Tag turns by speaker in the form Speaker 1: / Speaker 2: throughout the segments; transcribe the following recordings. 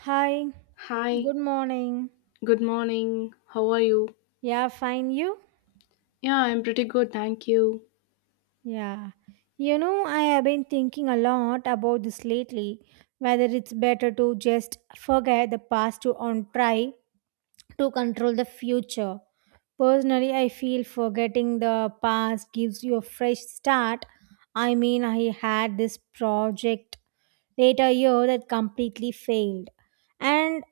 Speaker 1: Hi,
Speaker 2: Hi,
Speaker 1: good morning.
Speaker 2: good morning. How are you?
Speaker 1: Yeah, fine, you?
Speaker 2: Yeah, I'm pretty good, thank you.
Speaker 1: Yeah. You know, I have been thinking a lot about this lately whether it's better to just forget the past to and try to control the future. Personally, I feel forgetting the past gives you a fresh start. I mean, I had this project later year that completely failed. And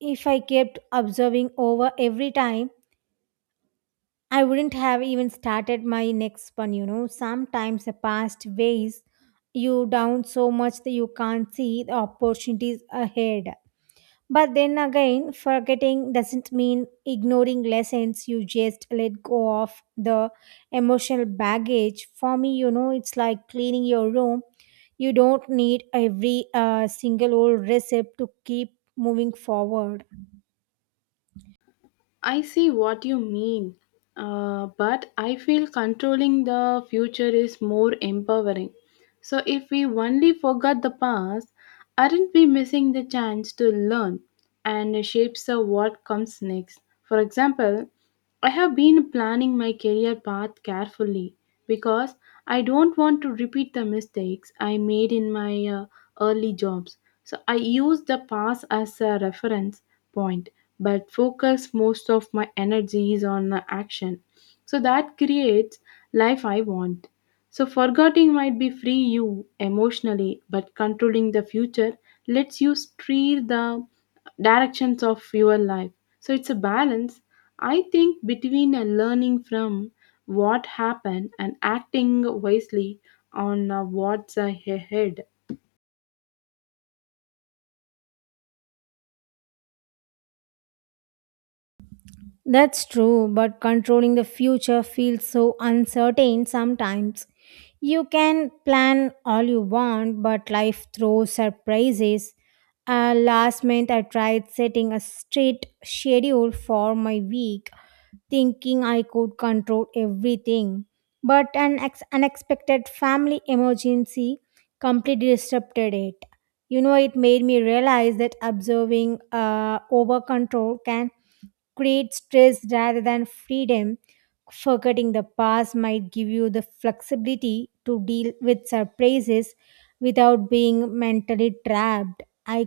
Speaker 1: if I kept observing over every time, I wouldn't have even started my next one, you know. Sometimes the past weighs you down so much that you can't see the opportunities ahead. But then again, forgetting doesn't mean ignoring lessons. You just let go of the emotional baggage. For me, you know, it's like cleaning your room. You don't need every single old recipe to keep moving forward.
Speaker 2: I see what you mean, but I feel controlling the future is more empowering. So, if we only forgot the past, aren't we missing the chance to learn and shape so what comes next? For example, I have been planning my career path carefully because I don't want to repeat the mistakes I made in my early jobs. So I use the past as a reference point but focus most of my energies on action. So that creates life I want. So forgetting might be free you emotionally but controlling the future lets you steer the directions of your life. So it's a balance, I think, between a learning from what happened and acting wisely on what's ahead.
Speaker 1: That's true, but controlling the future feels so uncertain sometimes. You can plan all you want, but life throws surprises. Last month, I tried setting a strict schedule for my week, thinking I could control everything. But unexpected family emergency completely disrupted it. You know, it made me realize that observing over control can create stress rather than freedom. Forgetting the past might give you the flexibility to deal with surprises without being mentally trapped. I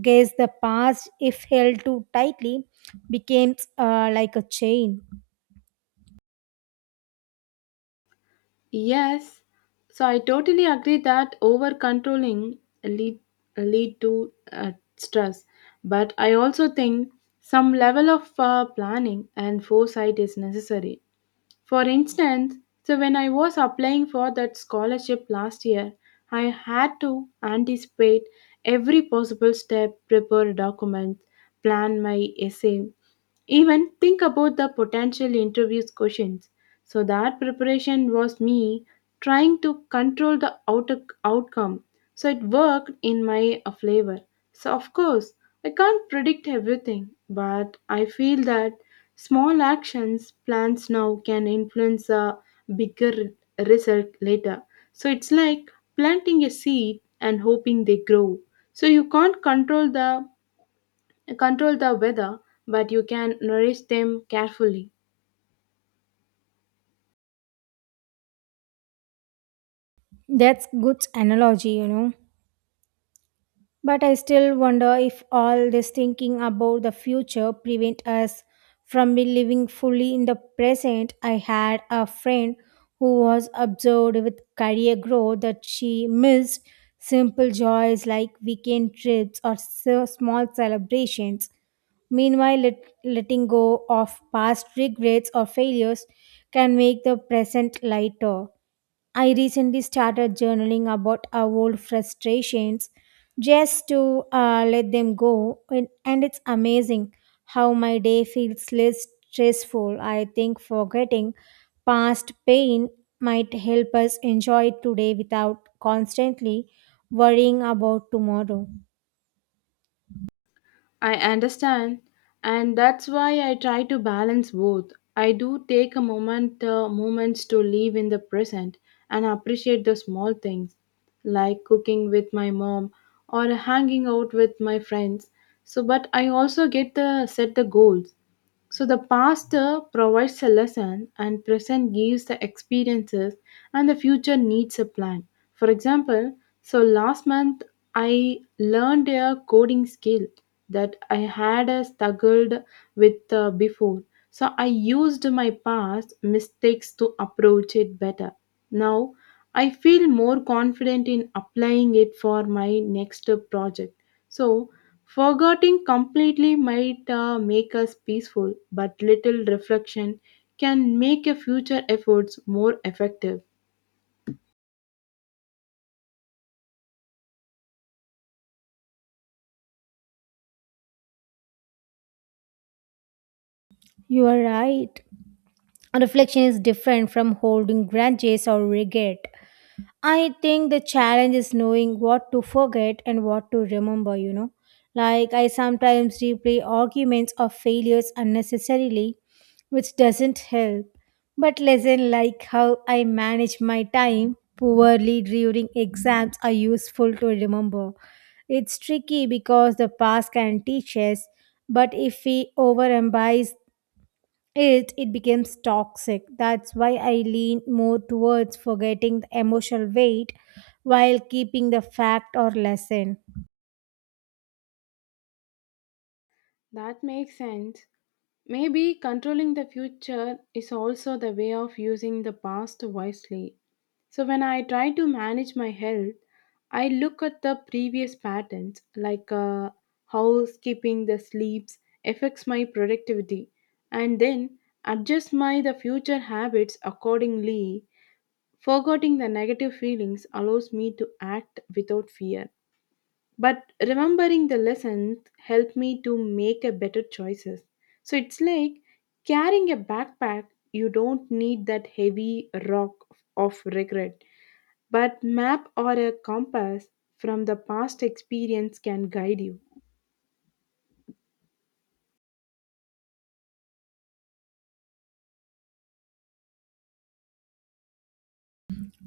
Speaker 1: guess the past, if held too tightly, becomes like a chain.
Speaker 2: Yes, so I totally agree that over controlling lead lead to stress, but I also think some level of planning and foresight is necessary. For instance, so when I was applying for that scholarship last year, I had to anticipate every possible step, prepare documents, plan my essay, even think about the potential interviews questions. So that preparation was me trying to control the outer outcome. So it worked in my flavor. So of course, I can't predict everything, but I feel that small actions plans now can influence a result later. So it's like planting a seed and hoping they grow. So you can't control the weather, but you can nourish them carefully.
Speaker 1: That's good analogy, you know. But I still wonder if all this thinking about the future prevent us from living fully in the present. I had a friend who was absorbed with career growth that she missed simple joys like weekend trips or so small celebrations. Meanwhile, letting go of past regrets or failures can make the present lighter. I recently started journaling about our old frustrations just to let them go. And it's amazing how my day feels less stressful. I think forgetting past pain might help us enjoy today without constantly worrying about tomorrow.
Speaker 2: I understand, and that's why I try to balance both. I do take a moments to live in the present and appreciate the small things, like cooking with my mom or hanging out with my friends. So, but I also get the set the goals. So the past provides a lesson, and present gives the experiences, and the future needs a plan. For example, so last month I learned a coding skill that I had struggled with before. So I used my past mistakes to approach it better. Now I feel more confident in applying it for my next project. So forgetting completely might make us peaceful, but little reflection can make your future efforts more effective.
Speaker 1: You are right. Reflection is different from holding grudges or regret. I think the challenge is knowing what to forget and what to remember, you know. Like, I sometimes replay arguments or failures unnecessarily, which doesn't help. But lesson like how I manage my time poorly during exams are useful to remember. It's tricky because the past can teach us, but if we overemphasize it becomes toxic. That's why I lean more towards forgetting the emotional weight while keeping the fact or lesson.
Speaker 2: That makes sense. Maybe controlling the future is also the way of using the past wisely. So, when I try to manage my health, I look at the previous patterns, like how skipping the sleeps affects my productivity, and then adjust my the future habits accordingly. Forgetting the negative feelings allows me to act without fear. But remembering the lessons help me to make a better choices. So it's like carrying a backpack, you don't need that heavy rock of regret. But map or a compass from the past experience can guide you.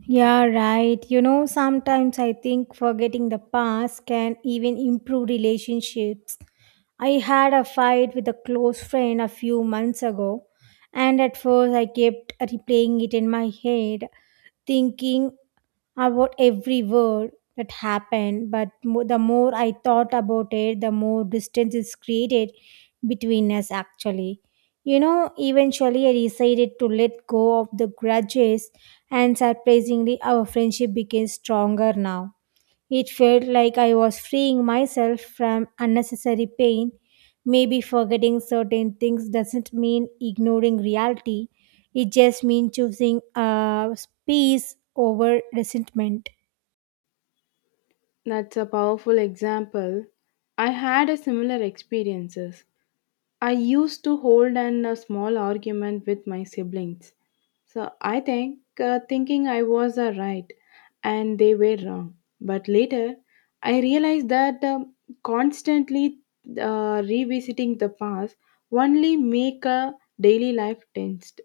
Speaker 1: Yeah, right, you know, sometimes I think forgetting the past can even improve relationships. I had a fight with a close friend a few months ago, and at first I kept replaying it in my head, thinking about every word that happened. But the more I thought about it, the more distance is created between us. Actually, you know, eventually I decided to let go of the grudges, and surprisingly our friendship became stronger now. It felt like I was freeing myself from unnecessary pain. Maybe forgetting certain things doesn't mean ignoring reality, it just means choosing peace over resentment.
Speaker 2: That's a powerful example. I had a similar experiences. I used to hold an a small argument with my siblings. So I think thinking I was right and they were wrong. But later I realized that constantly revisiting the past only make a daily life tensed.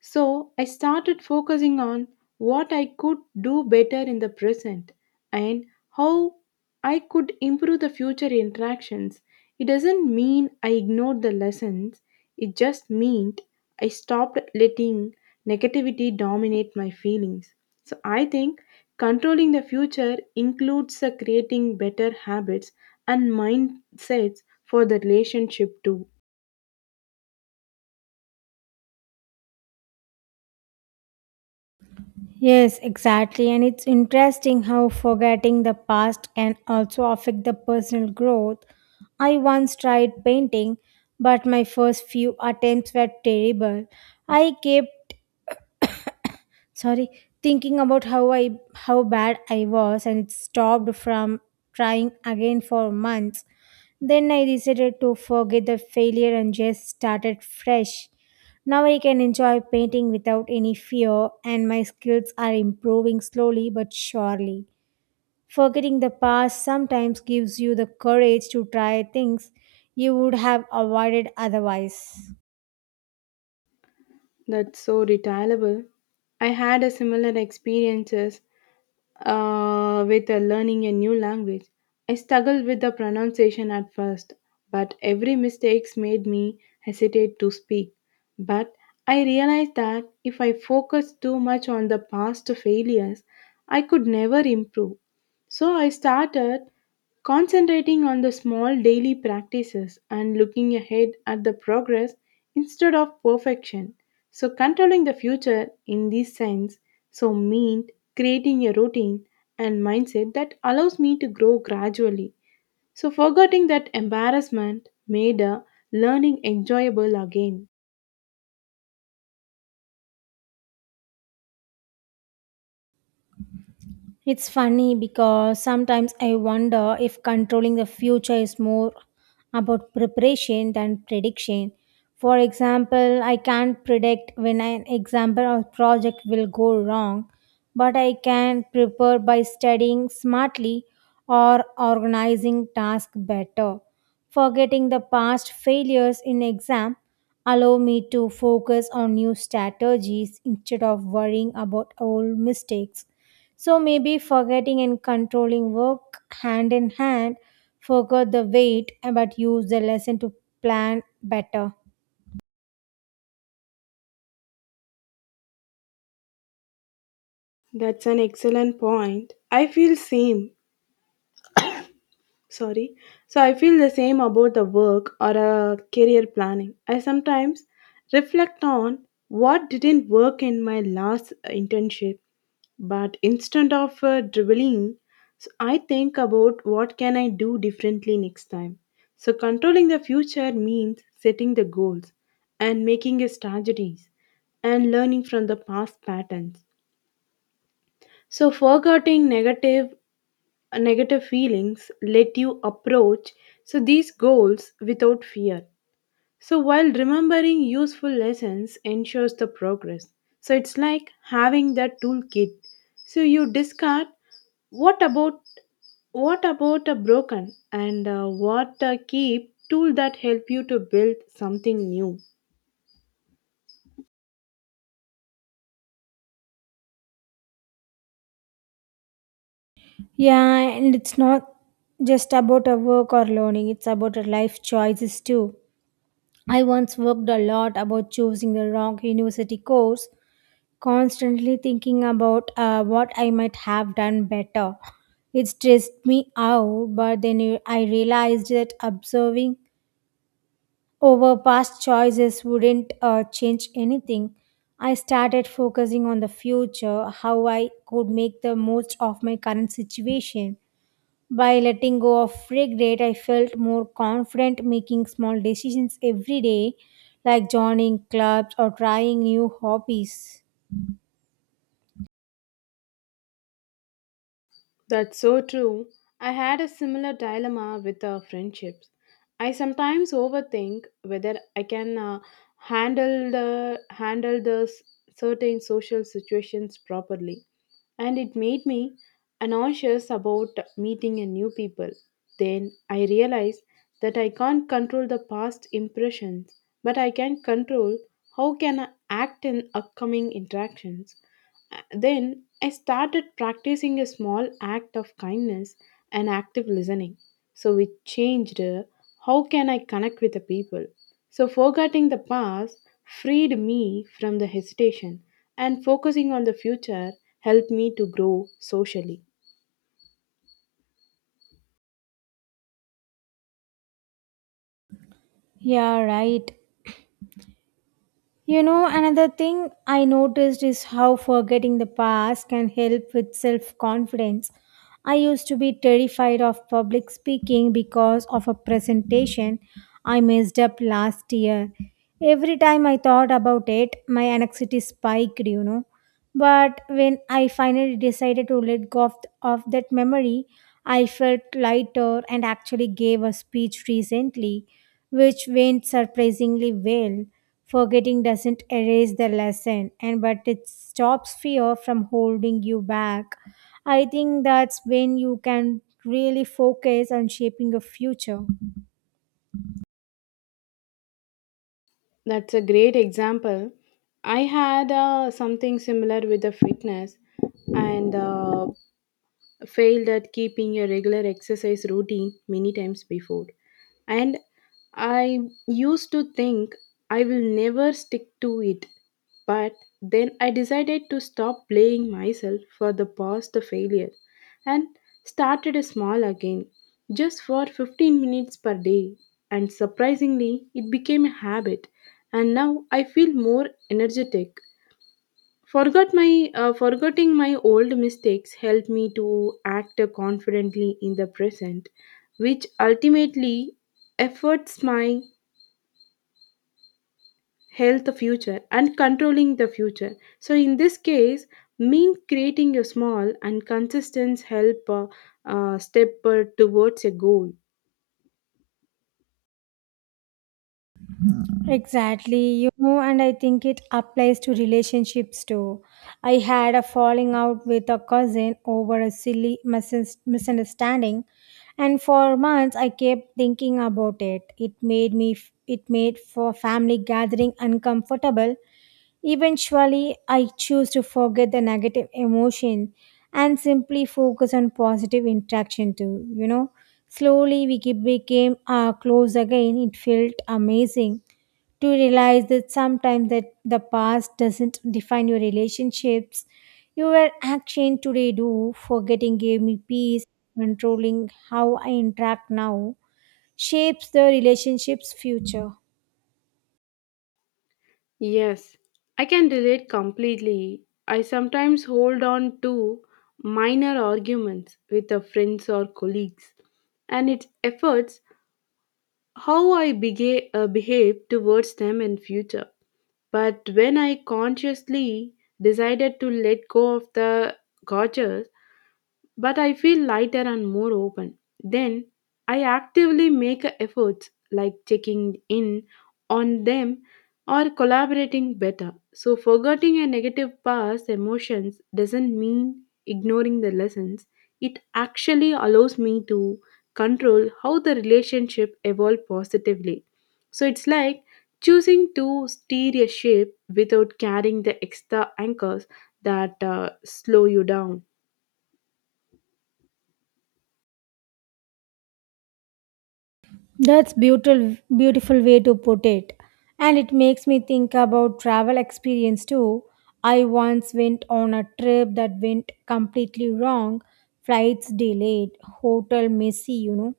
Speaker 2: So I started focusing on what I could do better in the present and how I could improve the future interactions. It doesn't mean I ignored the lessons, it just meant I stopped letting negativity dominate my feelings. So I think controlling the future includes creating better habits and mindsets for the relationship too.
Speaker 1: Yes, exactly. And it's interesting how forgetting the past can also affect the personal growth. I once tried painting, but my first few attempts were terrible. I kept sorry thinking about how I how bad I was, and it stopped from trying again for months. Then I decided to forget the failure and just started fresh. Now I can enjoy painting without any fear, and my skills are improving slowly but surely. Forgetting the past sometimes gives you the courage to try things you would have avoided otherwise.
Speaker 2: That's so retailable. I had a similar experiences with learning a new language. I struggled with the pronunciation at first, but every mistake made me hesitate to speak. But I realized that if I focused too much on the past failures, I could never improve. So I started concentrating on the small daily practices and looking ahead at the progress instead of perfection. So, controlling the future in this sense so, meant creating a routine and mindset that allows me to grow gradually. So, forgetting that embarrassment made learning enjoyable again.
Speaker 1: It's funny because sometimes I wonder if controlling the future is more about preparation than prediction. For example, I can't predict when an example or project will go wrong, but I can prepare by studying smartly or organizing tasks better. Forgetting the past failures in exam allow me to focus on new strategies instead of worrying about old mistakes. So maybe forgetting and controlling work hand in hand. Forgot the weight, but use the lesson to plan better.
Speaker 2: That's an excellent point. I feel same. Sorry, so I feel the same about the work or a career planning. I sometimes reflect on what didn't work in my last internship, but instead of dribbling, so I think about what can I do differently next time. So controlling the future means setting the goals and making a strategies and learning from the past patterns. So forgetting negative feelings let you approach so these goals without fear, so while remembering useful lessons ensures the progress. So it's like having that toolkit, so you discard what about what about a broken and what a keep tool that help you to build something new.
Speaker 1: Yeah, and it's not just about a work or learning, it's about a life choices too. I once worked a lot about choosing the wrong university course, constantly thinking about what I might have done better. It stressed me out, but then I realized that observing over past choices wouldn't change anything. I started focusing on the future, how I could make the most of my current situation. By letting go of regret, I felt more confident making small decisions every day, like joining clubs or trying new hobbies.
Speaker 2: That's so true. I had a similar dilemma with friendships. I sometimes overthink whether I can handle the certain social situations properly, and it made me anxious about meeting a new people. Then I realized that I can't control the past impressions, but I can control how can I act in upcoming interactions. Then I started practicing a small act of kindness and active listening. So it changed how can I connect with the people. So, forgetting the past freed me from the hesitation, and focusing on the future helped me to grow socially.
Speaker 1: Yeah, right. You know, another thing I noticed is how forgetting the past can help with self confidence. I used to be terrified of public speaking because of a presentation I messed up last year. Every time I thought about it, my anxiety spiked, you know. But when I finally decided to of that memory, I felt lighter and actually gave a speech recently which went surprisingly well. Forgetting doesn't erase the lesson, and but it stops fear from holding you back. I think that's when you can really focus on shaping your future.
Speaker 2: That's a great example. I had something similar with the fitness and failed at keeping a regular exercise routine many times before. And I used to think I will never stick to it. But then I decided to stop blaming myself for the past failure and started small again, just for 15 minutes per day. And surprisingly, it became a habit, and now I feel more energetic. Forgot my Forgetting my old mistakes helped me to act confidently in the present, which ultimately efforts my health future and controlling the future. So in this case, mean creating a small and consistent help step towards a goal.
Speaker 1: Exactly, you know, and I think it applies to relationships too. I had a falling out with a cousin over a silly misunderstanding, and for months I kept thinking about it. It made it made for family gathering uncomfortable. Eventually, I choose to forget the negative emotion and simply focus on positive interaction too. You know, slowly we became close again. It felt amazing to realize that sometimes that the past doesn't define your relationships, your action today do. Forgetting gave me peace. Controlling how I interact now shapes the relationship's future.
Speaker 2: Yes, I can relate completely. I sometimes hold on to minor arguments with the friends or colleagues, and it efforts how I behave towards them in future. But when I consciously decided to let go of the grudges, but I feel lighter and more open. Then I actively make efforts like checking in on them or collaborating better. So, forgetting a negative past emotions doesn't mean ignoring the lessons, it actually allows me to control how the relationship evolve positively. So, it's like choosing to steer a ship without carrying the extra anchors that slow you down.
Speaker 1: That's beautiful way to put it. And it makes me think about travel experience too. I once went on a trip that went completely wrong, flights delayed, hotel messy, you know.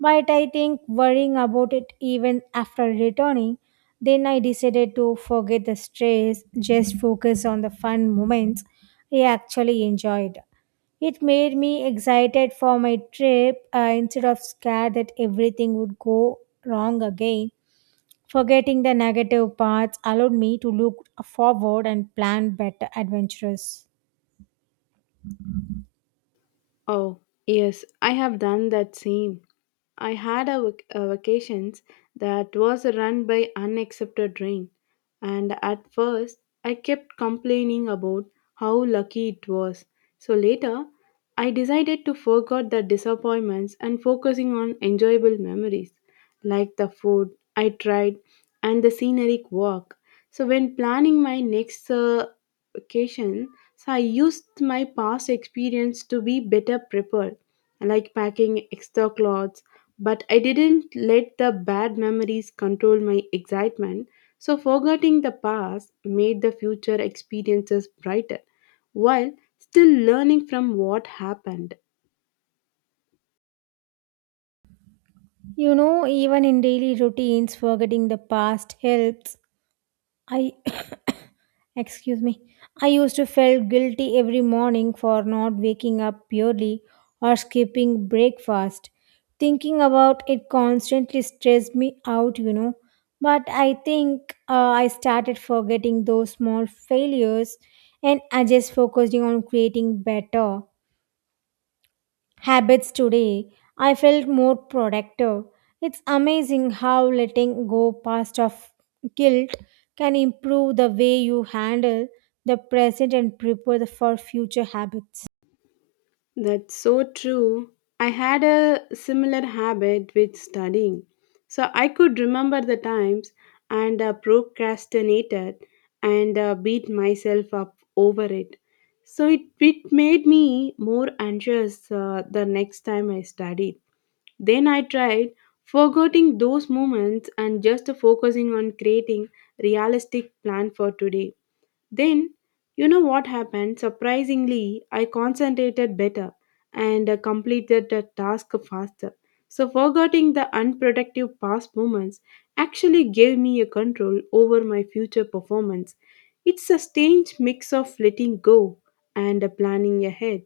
Speaker 1: But I think worrying about it even after returning, then I decided to forget the stress, just focus on the fun moments I actually enjoyed. It made me excited for my trip instead of scared that everything would go wrong again. Forgetting the negative parts allowed me to look forward and plan better adventures.
Speaker 2: Oh, yes, I have done that same. I had a, a vacations that was run by unaccepted rain, and at first I kept complaining about how lucky it was. So later, I decided to forget the disappointments and focusing on enjoyable memories, like the food I tried and the scenic walk. So when planning my next vacation, so I used my past experience to be better prepared, like packing extra clothes. But I didn't let the bad memories control my excitement, so forgetting the past made the future experiences brighter while still learning from what happened.
Speaker 1: You know, even in daily routines, forgetting the past helps. I excuse me. I used to feel guilty every morning for not waking up early or skipping breakfast. Thinking about it constantly stressed me out, you know. But I think I started forgetting those small failures, and I just focusing on creating better habits today, I felt more productive. It's amazing how letting go past of guilt can improve the way you handle the present and prepare for future habits.
Speaker 2: That's so true. I had a similar habit with studying. So I could remember the times and procrastinated and beat myself up over it. So it made me more anxious the next time I studied. Then I tried forgetting those moments and just focusing on creating realistic plan for today. Then, you know what happened? Surprisingly, I concentrated better and completed the task faster. So, forgetting the unproductive past moments actually gave me a control over my future performance. It's a strange mix of letting go and planning ahead.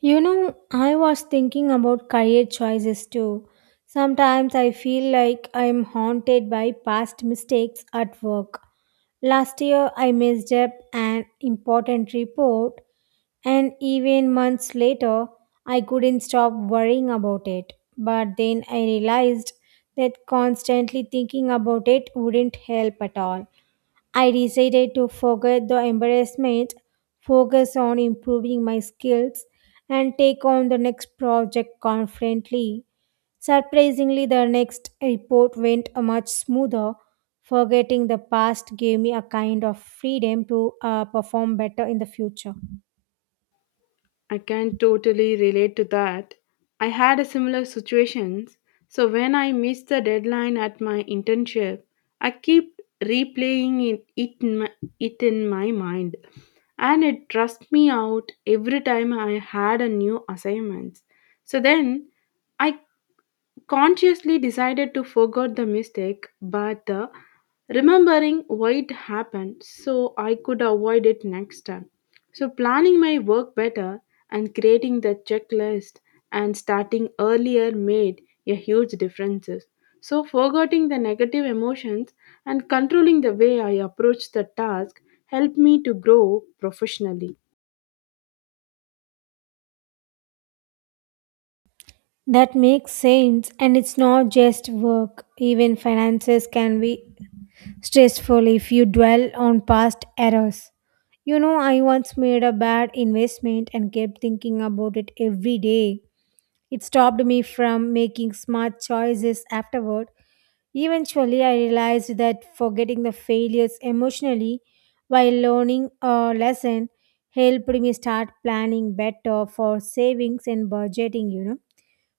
Speaker 1: You know, I was thinking about career choices too. Sometimes I feel like I'm haunted by past mistakes at work. Last year, I messed up an important report, and even months later, I couldn't stop worrying about it. But then I realized that constantly thinking about it wouldn't help at all. I decided to forget the embarrassment, focus on improving my skills, and take on the next project confidently. Surprisingly, the next report went much smoother. Forgetting the past gave me a kind of freedom to perform better in the future.
Speaker 2: I can totally relate to that. I had a similar situations. So when I missed the deadline at my internship, I keep replaying it in my mind, and it stressed me out every time I had a new assignment. So then I consciously decided to forget the mistake but remembering why it happened so I could avoid it next time. So, planning my work better and creating the checklist and starting earlier made a huge difference. So, forgetting the negative emotions and controlling the way I approach the task helped me to grow professionally.
Speaker 1: That makes sense, and it's not just work, even finances can be stressful if you dwell on past errors. You know, I once made a bad investment and kept thinking about it every day. It stopped me from making smart choices afterward. Eventually, I realized that forgetting the failures emotionally while learning a lesson helped me start planning better for savings and budgeting, you know.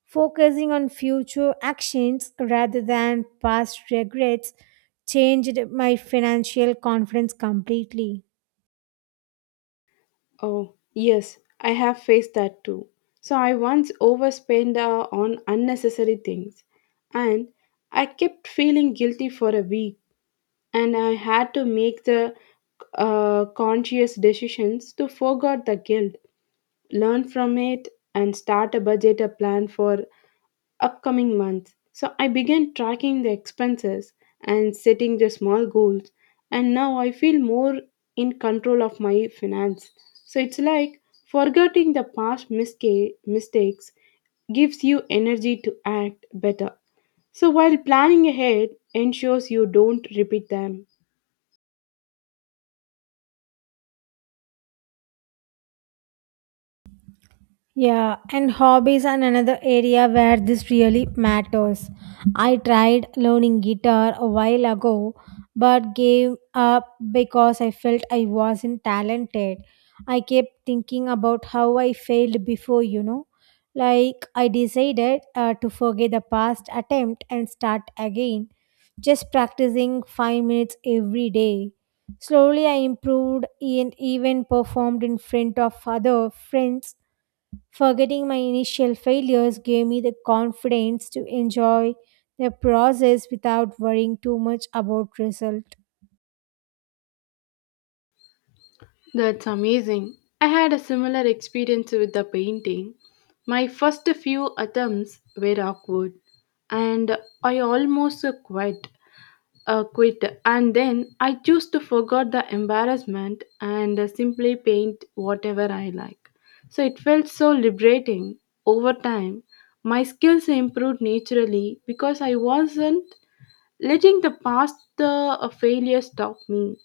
Speaker 1: Focusing on future actions rather than past regrets changed my financial confidence completely.
Speaker 2: Oh, yes, I have faced that too. So I once overspent on unnecessary things, and I kept feeling guilty for a week, and I had to make the conscious decisions to forget the guilt, learn from it and start a budget a plan for upcoming month. So I began tracking the expenses and setting the small goals, and now I feel more in control of my finance. So it's like forgetting the past mistakes gives you energy to act better. So while planning ahead ensures you don't repeat them.
Speaker 1: Yeah, and hobbies are another area where this really matters. I tried learning guitar a while ago but gave up because I felt I wasn't talented. I kept thinking about how I failed before, you know. Like, I decided to forget the past attempt and start again, just practicing 5 minutes every day. Slowly, I improved and even performed in front of other friends. Forgetting my initial failures gave me the confidence to enjoy the process without worrying too much about result.
Speaker 2: That's amazing. I had a similar experience with the painting. My first few attempts were awkward and I almost quit. And then I chose to forget the embarrassment and simply paint whatever I like. So it felt so liberating. Over time, my skills improved naturally because I wasn't letting the past failure stop me.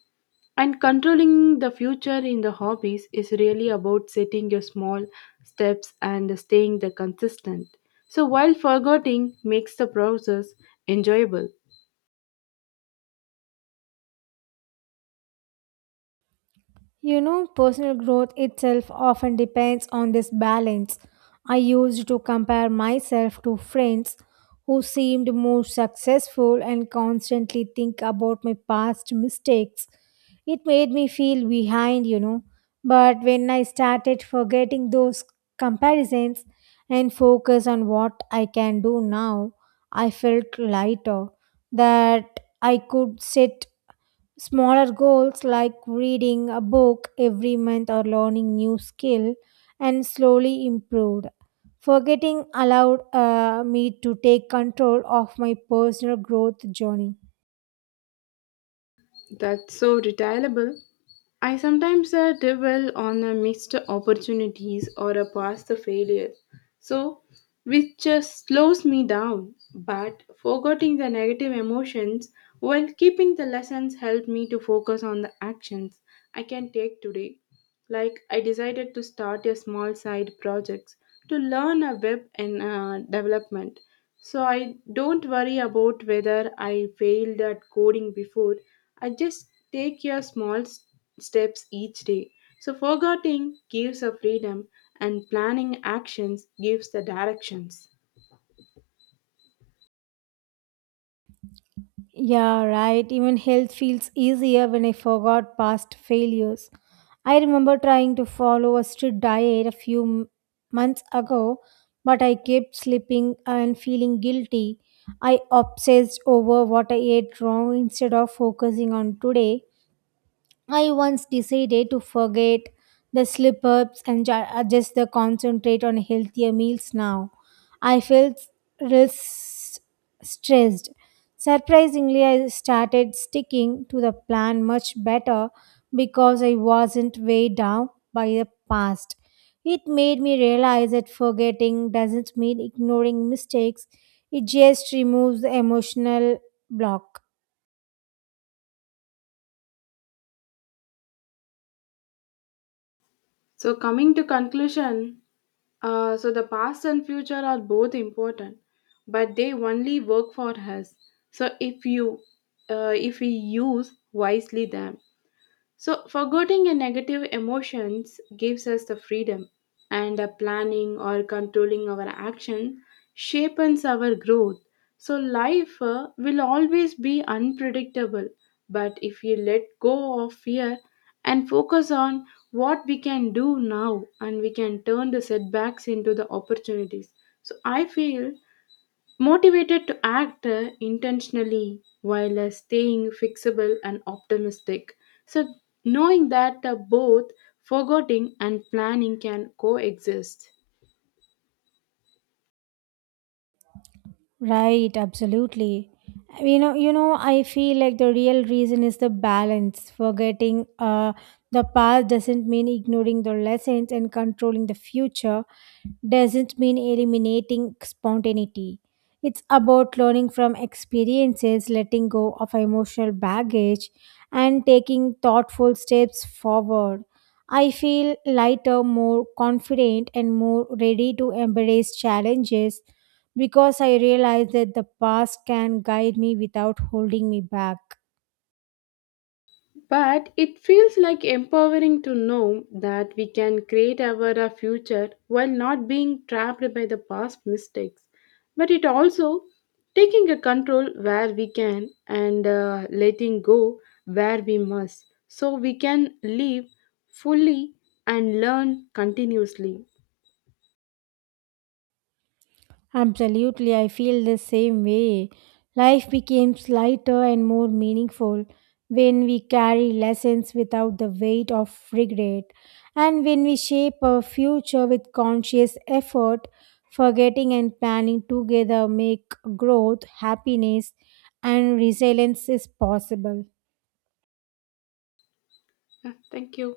Speaker 2: And controlling the future in the hobbies is really about setting your small steps and staying the consistent. So while forgetting makes the process enjoyable.
Speaker 1: You know, personal growth itself often depends on this balance. I used to compare myself to friends who seemed more successful and constantly think about my past mistakes. It made me feel behind, you know. But when I started forgetting those comparisons and focus on what I can do now, I felt lighter that I could sit smaller goals like reading a book every month or learning new skill, and slowly improved. Forgetting allowed me to take control of my personal growth journey.
Speaker 2: That's so retailable. I sometimes dwell on the missed opportunities or a past failure, so which slows me down. But forgetting the negative emotions while keeping the lessons help me to focus on the actions I can take today. Like I decided to start a small side projects to learn a web and development. So I don't worry about whether I failed at coding before. I just take a small steps each day. So, forgetting gives a freedom, and planning actions gives the directions.
Speaker 1: Yeah, right. Even health feels easier when I forgot past failures. I remember trying to follow a strict diet months ago, but I kept slipping and feeling guilty. I obsessed over what I ate wrong instead of focusing on today. I once decided to forget the slip ups and just the concentrate on healthier meals now. I felt res- stressed. Surprisingly, I started sticking to the plan much better because I wasn't weighed down by the past. It made me realize that forgetting doesn't mean ignoring mistakes, it just removes the emotional block.
Speaker 2: So, coming to conclusion, so the past and future are both important, but they only work for us. So, if we use wisely them. So, forgetting a negative emotions gives us the freedom, and a planning or controlling our action shapes our growth. So, life will always be unpredictable, but if we let go of fear and focus on what we can do now, and we can turn the setbacks into the opportunities. So, I feel motivated to act intentionally while staying fixable and optimistic. So, knowing that both forgetting and planning can coexist.
Speaker 1: Right, absolutely. You know, I feel like the real reason is the balance. Forgetting the past doesn't mean ignoring the lessons, and controlling the future doesn't mean eliminating spontaneity. It's about learning from experiences, letting go of emotional baggage, and taking thoughtful steps forward. I feel lighter, more confident, and more ready to embrace challenges because I realize that the past can guide me without holding me back.
Speaker 2: But it feels like empowering to know that we can create our future while not being trapped by the past mistakes. But it also taking a control where we can and letting go where we must. So we can live fully and learn continuously.
Speaker 1: Absolutely, I feel the same way. Life becomes lighter and more meaningful when we carry lessons without the weight of regret and when we shape our future with conscious effort. Forgetting and planning together make growth, happiness, and resilience is possible.
Speaker 2: Yeah, thank you.